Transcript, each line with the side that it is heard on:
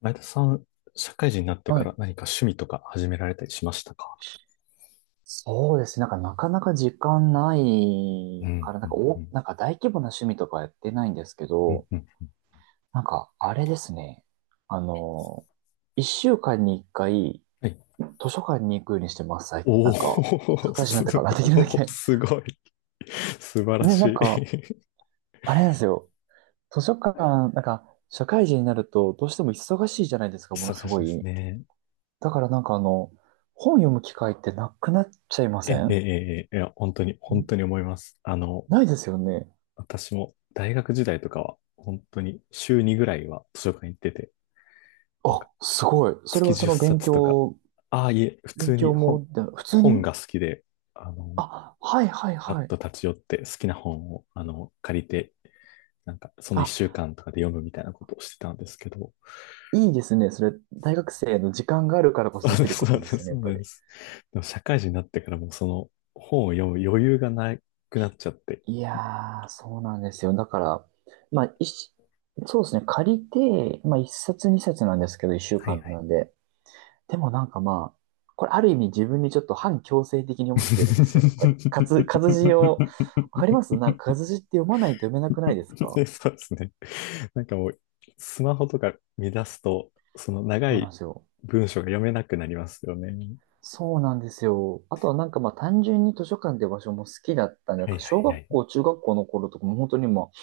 left: 前田さん、社会人になって
right: は
left: から
right: い。
left: 何か趣味とか始められたりしましたか？
right: そうですね。なんか、なかなか時間な
left: うん、
right: いから、な
left: う
right: んか、
left: ん、うん、
right: なんか大規模な趣味とかやってないんですけ
left: うん、
right: ど、
left: うん。
right: なんか、あれですね。あの、一週間に一回、
left: はい。
right: 図書館に行くようにしてます。な
left: お
right: んか、社
left: ー、
right: 会人
left: す
right: になってから、できるだけ。
left: ごい。素晴ら
right: ね、な
left: し
right: ん
left: い。
right: か、あれなんですよ。図書館、なんか、社会人になると、どうしても忙しいじゃないです か、ものす
left: 忙しい
right: ご
left: です
right: い。
left: ね。
right: だからなんかあの、本読む機会ってなくなっちゃいま
left: え、
right: せ
left: え、え、え、
right: ん
left: ええ、いや、本当に、本当に
right: ん、
left: 思います。あの、
right: ないですよね。
left: 私も大学時代とかは、本当に週2ぐらいは図書館行ってて、なんか
right: あ、すごい。それ
left: 月
right: はそ
left: 10
right: の勉
left: 冊とか、
right: 強、
left: ああ、いえ、普
right: 勉
left: 通
right: 強
left: に
right: も、
left: 本、
right: で普通
left: 本
right: に、
left: が好きで、あの、
right: あ、はいはい
left: ふらっ
right: はい。
left: と立ち寄って好きな本を、あの、借りてなんかその一
right: あ、
left: 週間とかで読むみたいなことをしてたんですけど、
right: いいですね。それ、大学生の時間があるからこ
left: そ
right: そ
left: う
right: で
left: で
right: きる
left: す、
right: こ
left: そう
right: と
left: で
right: で
left: す、
right: すよね、や
left: そ
right: っ
left: う
right: ぱり。
left: です。でも社会人になってからもうその本を読む余裕がなくなっちゃって。
right: いやー、そうなんですよ。だから、まあ、そうですね。借りて、まあ、一冊二冊なんですけど、一週
left: はい
right: 間
left: はい。
right: なんで。でもなんかまあ、これある意味自分にちょっと反強制的に読ませてるんですよ、やっぱり。活字を、わか ります、なんか活字って読まないと読めなくないですか？
left: で、そうですね。なんかもう、スマホとか見出すと、その長
right: そうなん
left: い
right: ですよ。
left: 文章が読めなくなりますよね。
right: そうなんですよ。あとはなんかまあ単純に図書館って場所も好きだったんで、なん
left: は
right: か
left: いは
right: 小
left: いは
right: 学校、
left: い。
right: 中学校の頃とかも本当にもう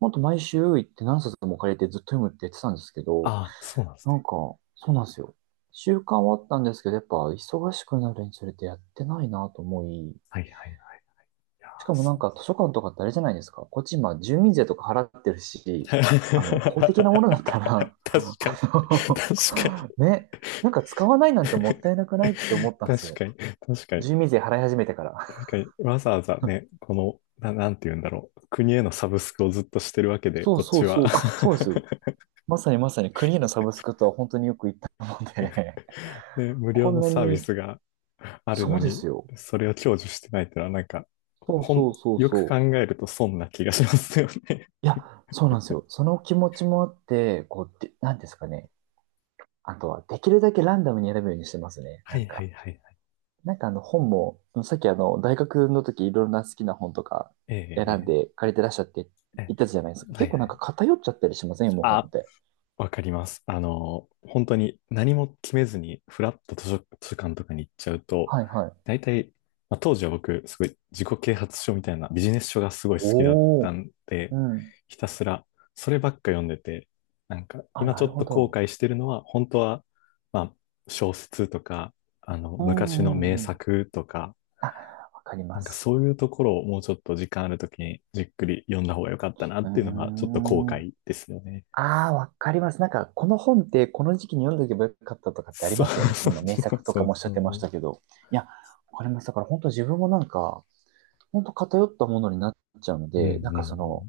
right: ほんと毎週行って何冊も借りてずっと読むって言ってたんですけ
left: あ
right: ど、
left: あ、そうなんです
right: な
left: ね。
right: んか、そうなんですよ。習慣はあったんですけど、やっぱ忙しくなるにつれてやってないなと思い、
left: はいはいはい。いや
right: しか
left: ー、
right: もなん
left: そう
right: か図
left: で
right: 書館とかってあれじゃないですか。こっち今住民税とか払ってる
left: すね。
right: し、あの、公的なものだった ら、
left: 確 かに。
right: あ
left: 確かに。
right: のね、なんか使わないなんてもったいなくないって思ったんです
left: 確
right: よ。
left: かに。確かに。
right: 住民税払い始めてから。
left: 確かに。わざわざね、この、な、なんて言うんだろう。国へのサブスクをずっとしてるわけで、
right: そう
left: こっ
right: そ
left: ち
right: う
left: は。
right: そう。あ、そうですよ。まさにまさにクリーのサブスクとは本当によく言ったので、
left: ね、無料
right: こん
left: の
right: な
left: サービ
right: に、
left: スがある
right: そ
left: の
right: うで
left: に、
right: すよ。
left: それを享受してないってのは、なんか、ほ
right: そう
left: ほん、
right: そうそう
left: よく考
right: そう。
left: えると損な気がしますよね。
right: いや、そうなんですよ。その気持ちもあって、こう、で、なんですかね。あとは、できるだけランダムに選ぶようにしてますね。
left: は
right: な
left: い
right: ん
left: は
right: か、
left: いはいはい。
right: なんかあの本も、さっきあの、大学の時いろんな好きな本とか選ん
left: ええ
right: で借りてらっしゃって
left: ええ
right: 言った
left: え
right: じゃないです
left: え、
right: か。
left: は
right: 結
left: い
right: 構
left: は
right: なんか
left: い。
right: 偏っちゃったりしませんよ、もう本
left: あ、
right: って。
left: わかります。あの、本当に何も決めずに、フラッと図書、図書館とかに行っちゃうと、
right: はいはい。
left: 大体、まあ、当時は僕、すごい自己啓発書みたいなビジネス書がすごい好きだっ
right: お
left: た
right: お、
left: んで、
right: うん。
left: ひたすらそればっか読んでて、なんか
right: あ、
left: 今
right: な
left: ちょ
right: る
left: っ
right: ほ
left: と後
right: ど。
left: 悔してるのは、本当は、まあ、小説とか、あの、
right: う
left: 昔の
right: んう
left: 名
right: んうん。
left: 作とか、
right: あ、わかり
left: な
right: ま
left: んか
right: す。
left: そういうところをもうちょっと時間あるときにじっくり読んだ方が良かったなっ
right: うー
left: ていうのが、ちょっと後
right: ん。
left: 悔ですよね。
right: ああ、わかります。なんか、この本ってこの時期に読んでおけばよかったとかってあり
left: そ
right: ま
left: う
right: すよね。そ
left: そ
right: の
left: う
right: 今、名
left: そう
right: 作と
left: そ
right: かも
left: う
right: おっしゃ
left: そ
right: ってまし
left: う。
right: たけど。いや、わかります。だから本当自分もなんか、本当偏ったものになっちゃうの
left: うんうん
right: で、なん
left: う
right: かそ
left: ん。
right: の、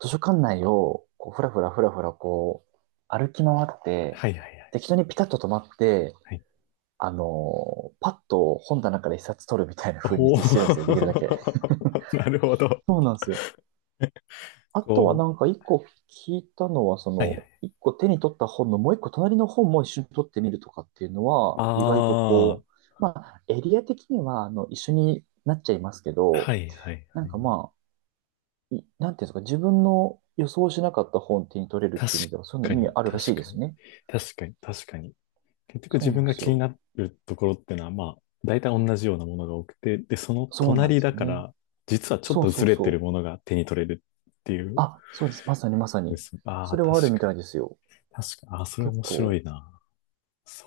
right: 図書館内を、こう、ふらふらふらふら、こう、歩き回って、
left: はいはいは
right: 適当にピタッと止まって、
left: い。はい。
right: あのーパッと本棚から一冊取るみたいな風に
left: お
right: してるんですよ。できるだけ。
left: ー、 なるほど。
right: そうなんですよ。あとは
left: こ
right: な
left: う。
right: んか一個聞いたのは、そ
left: はいは
right: の、
left: い。
right: 一個手に取った本のもう一個隣の本も一緒に取ってみるとかっていうの
left: あ
right: は、意外と
left: あ、は
right: こう、まあ、エリア的には、あの、一緒になっちゃいますけ
left: いは
right: ど、
left: いはい。
right: なんかまあ、い、なんていうんですか、自分の予想しなかった本手に取れるっ
left: 確
right: ていう意味では、そういうの
left: か
right: 意味
left: に、
right: あるらし
left: 確
right: いで
left: か
right: す
left: に。
right: ね。
left: 確かに、確かに。結局
right: そ
left: 自
right: うな
left: 分
right: んで
left: が
right: す
left: 気に
right: よ。
left: なるところってのは、まあ、大体同じようなものが多くて、で、その
right: そうなんで
left: 隣
right: す
left: だ
right: よ
left: か
right: ね。
left: ら、実はちょっ
right: そう
left: と
right: そ
left: ず
right: う
left: れてる
right: そう。
left: ものが手に取れるっていうこ
right: あ、そうです。まさにまさ
left: とで
right: に。
left: す。あ
right: そ
left: あ、
right: れ
left: 確
right: はあるみ
left: かに。
right: たいですよ。
left: 確かに。ああ、それ
right: 結
left: 面白
right: 構。
left: いな。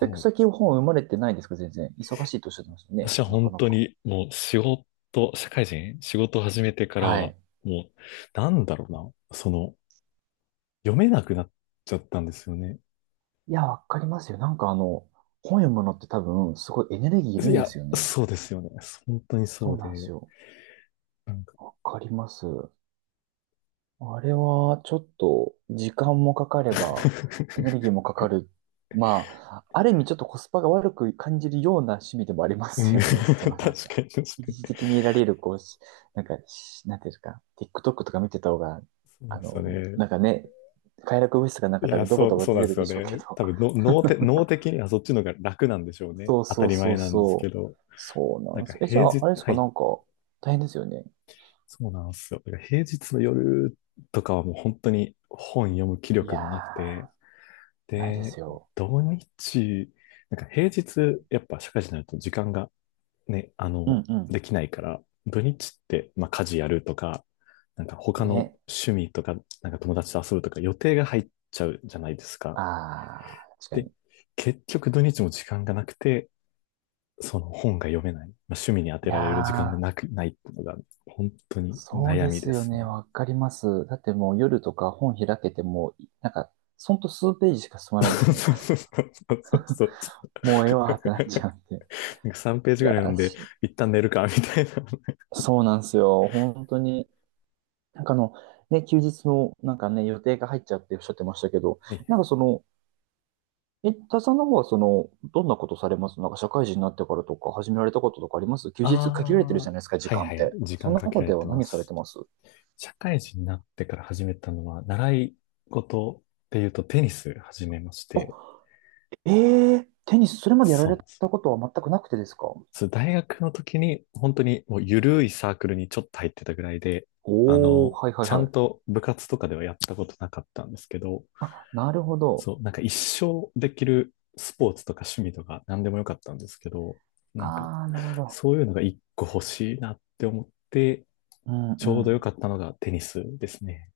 right: で、
left: う、
right: 最近本生まれてないですか、全然。忙しいとおっしゃってましたね。
left: 私は
right: な
left: 本
right: かな
left: 当
right: か、
left: にもう仕事、社会人、仕事を始めてから
right: は
left: は、
right: い。
left: もう、なんだろうな、その、読めなくなっちゃったんですよね。
right: いや、わかりますよ。なんかあの、本読むのって多分、すごいエネルギーい
left: い
right: るんで
left: や、
right: すよね。
left: そうですよね。本当に
right: そ
left: そう
right: うなんです
left: で、
right: よ。
left: なんか
right: わかります。あれは、ちょっと、時間もかかれば、エネルギーもかかる。まあ、ある意味ちょっとコスパが悪く感じるような趣味でもありま
left: うん、
right: すよね。そ
left: 確
right: のなんか、
left: かに確か
right: 一
left: に。
right: 時的に得られる、こうし、なんか、なんていうんですか、TikTok とか見てた方が、
left: そうなん
right: あ
left: ですよ
right: の、
left: ね。
right: なんかね、快楽物質がなん
left: い
right: か多
left: や、
right: 分ドボ
left: そ
right: ド
left: う、
right: ボ
left: そう
right: 出
left: なん
right: て
left: で
right: る
left: す
right: んで
left: よ
right: しょうけ
left: ね。
right: ど。
left: 多分の、脳て、脳的にはそっちの方が楽なんでしょうね。
right: そう
left: 当た
right: そう
left: り
right: そ
left: 前
right: う
left: なんですけ
right: そう。
left: ど。
right: そうな
left: なん
right: んで
left: か
right: す。え、じゃ
left: 平
right: あ、あ
left: 日、
right: れです
left: は
right: か、な
left: い。
right: んか、大変ですよね。
left: そうなんですよ。だから平日の夜とかはもう本当に本読む気
right: い
left: 力もなくて、
right: やー、ないで
left: で、
right: すよ。
left: 土日、なんか平日、やっぱ社会人になると時間がね、あ
right: う
left: の、
right: んう
left: できないから、土日って、まあ家事やるとか、なんか
right: ん。
left: 他の
right: ね。
left: 趣味とか、なんか友達と遊ぶとか予定が入っちゃうじゃないですか。
right: あー、確か
left: で、
right: に。
left: 結局土日も時間がなくて、その本が読めない、まあ、趣味に当
right: い
left: て
right: や
left: られる時間が
right: ー、
left: なく、ないっていうのが本当に
right: そう
left: 悩
right: で
left: み
right: す
left: で
right: よ
left: す
right: ね。
left: ね。
right: わかります。だってもう夜とか本開けても、なんか、ほんと数ページしか進まないですもん。
left: そうそうそうそうそう、
right: もうええわーってなっちゃうんで。
left: なんか3ペー
right: い
left: ジぐ
right: や
left: らい読
right: ー
left: んで、
right: し、
left: 一旦寝るか、みたいな。
right: そうなんですよ。本当に。なんかあの、ね、休日のなんかね、予定が入っちゃうっておっしゃってましたけど、
left: はい、
right: なんかその、え、田さんの方はその、どんなことされます？なんか社会人になってからとか始められたこととかあります？休日限られてる
left: あ
right: じ
left: あ、
right: ゃないですか、時
left: はい
right: 間っ
left: はい。
right: て。
left: 時
right: そ
left: 間
right: の
left: かけ
right: 中
left: られ
right: で
left: て
right: は
left: ま
right: 何されて
left: す。
right: ます？
left: 社会人になってから始めたのは、習い事っていうとテニス始めまし
right: あ、
left: て、
right: えー、テニス、それまでやら
left: そう
right: れ
left: なんです。
right: たことは全くなくてですか？
left: そう、大学の時に、本当にもう緩いサークルにちょっと入ってたぐらいで、あ
right: おー、
left: の、
right: はいはい
left: ちゃ
right: は
left: ん
right: い。
left: と部活とかではやったことなかったんですけど、
right: あ、なるほど。
left: そう、なんか一生できるスポーツとか趣味とか何でもよかったんですけど、なんか
right: あー、なるほど。
left: そういうのが一個欲しいなって思って、
right: うん
left: ち
right: う
left: ょうどよか
right: ん。
left: ったのがテニスですね。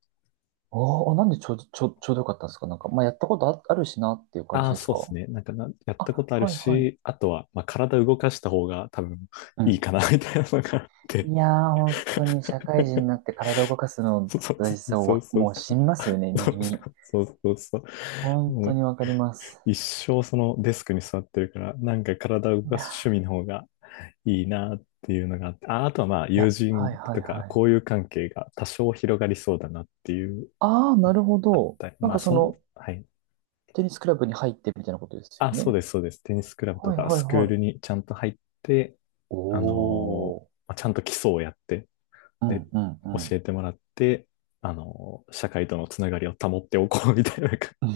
right: おー、なんでちょうど、ちょうどよかったんですか？なんか、まあ、やったことあるしなっていう感じ
left: ああ、
right: です
left: そう
right: か？
left: ですね。なんかな、やったこ
right: あ、
left: とある
right: はいはい。
left: し、あとは、まあ、体動かした方が多分
right: う
left: いい
right: ん、
left: かな、みたいなのがあって。
right: いやー、本当に社会人になっ て体を動かすの
left: そうそう
right: 大事さを
left: そう
right: わ
left: そう。
right: もう染みますよね、身
left: そう
right: に。
left: そうそうそう。
right: 本
left: も
right: 当
left: う
right: にわかります。
left: 一生そのデスクに座ってるから、なんか体を動
right: い
left: かす
right: や
left: 趣味の方がいいなっていうのがあって、あ、あとはまあ
right: ー、い
left: 友
right: や、はい
left: 人
right: はい
left: とか
right: はい。
left: 交友関係が多少広がりそうだなっていう
right: あー、
left: の
right: な
left: が
right: るほ
left: あっ
right: ど。
left: たり、
right: なん
left: まあ
right: かそ
left: そん、
right: の、
left: はい。
right: テニスクラブに入ってみたいなことですよ
left: あ、そ
right: ね。
left: うです、そうです。テニスクラブと
right: はい
left: か
right: は
left: ス
right: い
left: クー
right: は
left: ル
right: い。
left: にちゃんと入って、
right: お
left: あのー、
right: ー。
left: まあちゃんと基礎をやって、
right: う
left: で、
right: んうんうん。
left: 教えてもらって、あのー、社会とのつながりを保っておこうみたいな感じ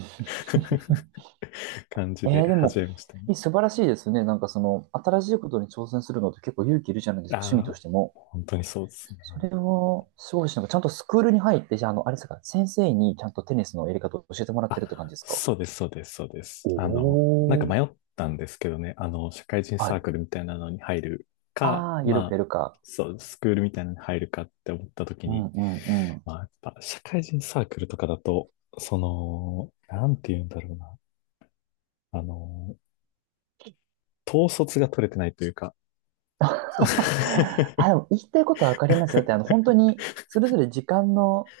left: 感じ
right: え
left: で
right: ー、でも、
left: 始めましたね。
right: いい素晴らしいですね。なんかその、新しいことに挑戦するのって結構勇気いるじゃないですか、趣味
left: あ
right: と
left: あ、
right: しても。
left: 本当にそうですね。
right: それは、すごいし、なんかちゃんとスクールに入って、じゃあ、あの、あれですか、先生にちゃんとテニスのやり方を教えてもらって
left: あ、
right: るって感じですか？
left: そうです、そうです、そうです。あの、なんか
right: お
left: 迷っ
right: ー。
left: たんですけどね、あの、社会人
right: は
left: サー
right: い。
left: クルみたいなのに入るか、
right: ああ、ゆる
left: ま
right: く
left: あ、
right: やるか。
left: そう、スクールみたいなのに入るかって思った時
right: うん
left: に、
right: うんうん。
left: まあ、やっぱ社会人サークルとかだと、その、なんて言うんだろうな、あの、統率が取れてないというか、
right: あ、でも言いたいことはわかりますよ。だって、あの、本当に、それぞれ時間の、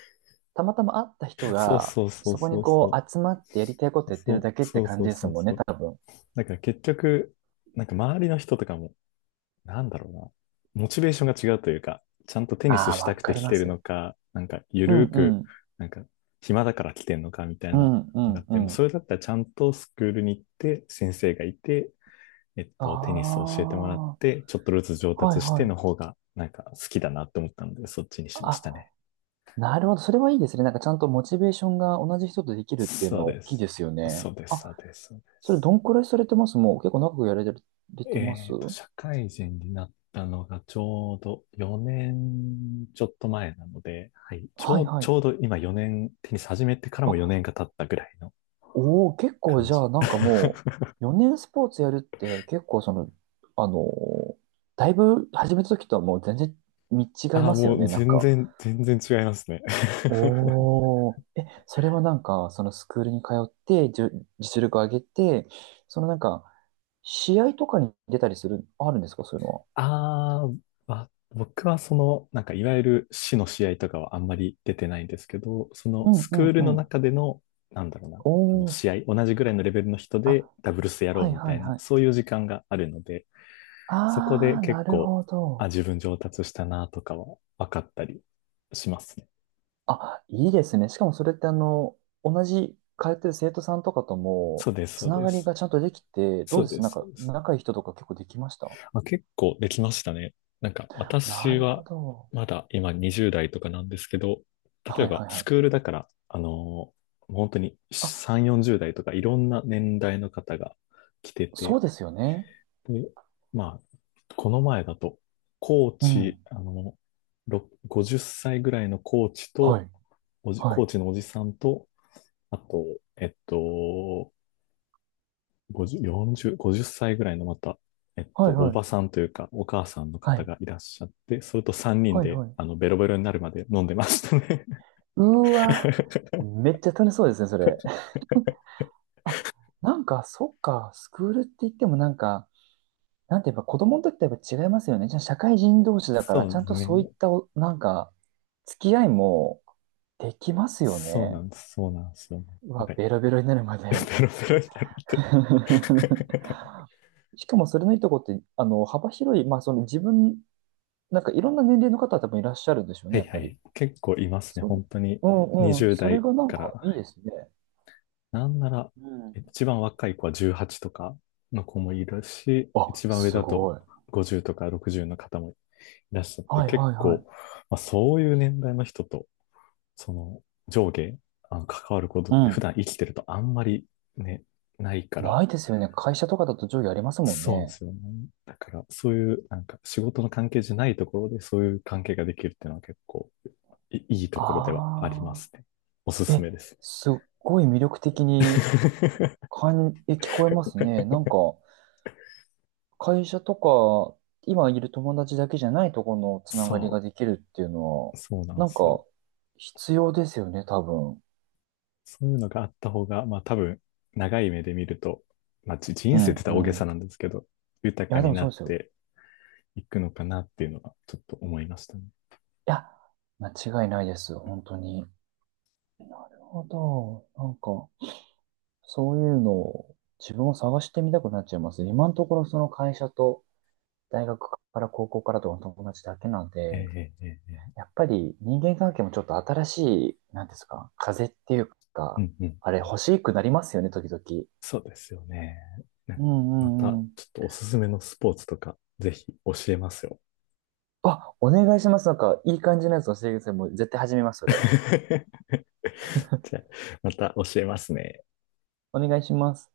right: たまたま会った人
left: そう
right: が、
left: そうそう
right: そこ
left: そ
right: に
left: うそ
right: こ
left: う。
right: う、集まってやりたいことやって
left: そ
right: るだ
left: う
right: けって
left: そう
right: 感
left: そう
right: じです
left: そう
right: もんね、
left: そう。
right: 多分。
left: だから結局、なんか周りの人とかもなんだろうな。モチベーションが違うというか、ちゃんとテニス
right: ああ、
left: した
right: わ
left: くて
right: かり
left: 来
right: ま
left: てる
right: す
left: の
right: よ。
left: か、なんかゆ
right: う
left: る
right: ん
left: ー
right: う
left: く、
right: ん。
left: なんか暇だから来てんのかみたい
right: う
left: な
right: んう
left: のがあっ
right: んう
left: て、もうそ
right: ん。
left: れだったらちゃんとスクールに行って、先生がいて、えっ
right: あ
left: と、テニスを教えてもらっ
right: あ、は
left: て、ちょっとずつ上
right: い
left: 達して
right: はい。
left: の方が、なんか好きだなと思ったので、そっちにしましたね。
right: あ、なるほど。それはいいですね。なんかちゃんとモチベーションが同じ人とできるっていうの
left: そう
right: は大
left: で
right: きい
left: す。
right: ですよね。
left: そうです、
right: あ、
left: そうです、そうで
right: それ
left: す。
right: どんくらいされてます？もう結構長くやられてま
left: え
right: す？
left: っと、社会人になったのがちょうど4年ちょっと前なので、はい、ち
right: は
left: ょ
right: い
left: う、
right: は
left: ち
right: い。
left: ょうど今4年、テニス始めてからも4年
right: あ、
left: が経ったぐらいの
right: おお、結構
left: 感
right: じ
left: じ。
right: ゃあなんかもう4年スポーツやるって結構その、あのーだいぶ始めた時とはもう全然見違い
left: ああ、
right: ますよ
left: もう
right: ね。なん
left: 全
right: か。
left: 然、全然違いますね。
right: おお、え、それはなんかそのスクールに通って実力を上げて、そのなんか試合とかに出たりする、あるんですかそういうの は。
left: あー、ま僕はその、なんかいわゆる市の試合とかはあんまり出てないんですけど、その
right: う
left: ス
right: んう
left: クー
right: ん
left: ル
right: う
left: の
right: ん。
left: 中での、なんだろうな、
right: お
left: あの
right: お。
left: 試合、同じぐらいのレベルの人で
right: あ、
left: ダブルスやろ
right: は
left: う
right: い
left: みた
right: はい
left: いな、
right: はい。
left: そういう時間があるので、そこ
right: あ
left: で
right: あ、
left: 結
right: なる
left: 構、
right: ほ
left: あ、
right: ど。
left: 自分上達したなとかは分かったりしますね。
right: あ、いいですね。しかもそれってあの、同じ通ってる生徒さんとかとも、
left: そうです、そ
right: つ
left: う
right: な
left: で
right: がり
left: す。
right: がちゃんとできて、ど
left: そ
right: う
left: う
right: で
left: で
right: す、なん
left: す、そ
right: か、
left: うです。
right: 仲いい人とか結構できました？
left: まあ、結構できましたね。なんか
right: な
left: 私
right: るほ
left: は
right: ど。
left: まだ今20代とかなんですけど、例え
right: はい
left: ば
right: はいは
left: ス
right: い。
left: クールだから、あのー、もう本当に
right: あ、
left: 3、40代とかいろんな年代の方が来て
right: そう
left: て、
right: ですよね。
left: で、まあ、この前だと、コー
right: うん。
left: チ、あの、ろ50歳ぐらいのコーチ
right: は
left: と、
right: い。
left: おじ、
right: は
left: コー
right: い。
left: チのおじさんと、あと、えっと、50、40、50歳ぐらいのまた、えっと、
right: はい
left: お
right: は
left: ば
right: い。
left: さんというか、お母さんの
right: は
left: 方
right: い。
left: がいらっしゃって、それと3人
right: はい
left: で、
right: はい。
left: あの、ベロベロになるまで飲んでましたね。
right: うーわ。めっちゃ楽しそうですね、それ。あ、なんか、そっか、スクールって言ってもなんか、なんてやっぱ子供の時とやっぱ違いますよね。じゃあ社会人同士だから、
left: そう
right: ちゃ
left: で
right: ん
left: す
right: とそういっ
left: ね。
right: たお、なんか、付き合いもできますよ
left: そうな
right: ね。
left: んです。そうなんですよね。
right: う
left: なん
right: わ、
left: か、
right: ベロベロになるまで。
left: ベロベロになるまで。
right: しかもそれのいいとこって、あの、幅広い、まあその自分、なんかいろんな年齢の方多分いらっしゃるでしょう
left: は
right: ね、や
left: い
right: っ
left: は
right: ぱり。
left: い。結構いますね。
right: そう、
left: 本当に。
right: うんうん、
left: 20
right: それ
left: 代
right: がなん
left: か
right: かい
left: ら。
right: いですね。
left: なんなら、
right: うん。
left: 一番若い子は18とかの子もいるし、
right: あ、
left: 一番上
right: す
left: だと
right: ごい。
left: 50とか60の方もいらっしゃって、
right: はい
left: 結
right: はいは
left: 構、
right: い。
left: まあ、そういう年代の人と、その上下、あの関わることっ
right: う
left: て普
right: ん。
left: 段生きてるとあんまりね、ないか
right: な
left: ら、
right: いですよね。会社とかだと上下ありますもん
left: そうで
right: ね。
left: すよね。だから、そういう、なんか仕事の関係じゃないところでそういう関係ができるっていうのは結構いいいところではありま
right: あ
left: すね。おす
right: あ。
left: すめ
right: え、
left: ですね。
right: すっごい魅力的に 感、え、聞こえますね。なんか、会社とか、今いる友達だけじゃないところのつながり
left: そ
right: ができるっていうのは、
left: う、そうなんで
right: なん
left: すよ。
right: か、必要ですよね、多分。
left: そういうのがあった方が、まあ多分、長い目で見ると、まあじ
right: う
left: 人生って言っ
right: ん、
left: た
right: う
left: ら大げ
right: ん。
left: さ
right: い
left: なんですけど、豊か
right: や、で
left: に
right: も
left: な
right: そう
left: っ
right: ですよ。
left: ていくのかなっていうのは、ちょっと思いましたね。
right: いや、間違いないです、本当に。なるほど。なんか、そういうのを自分も探してみたくなっちゃいます。今のところその会社と大学から高校からとかの友達だけなん
left: え
right: で、
left: えええええ、
right: やっぱり人間関係もちょっと新しい、なんですか、風っていう
left: う
right: か、
left: んうん。
right: あれ欲しくなりますよね、時々。
left: そうですよね。ね、
right: う
left: ま
right: んうん
left: た、
right: うん。
left: ちょっとおすすめのスポーツとか、ぜひ教えますよ。
right: あ、お願いします。なんか、いい感じのやつ教えてください。もう絶対始めます、それ。
left: じゃあ、また教えますね。
right: お願いします。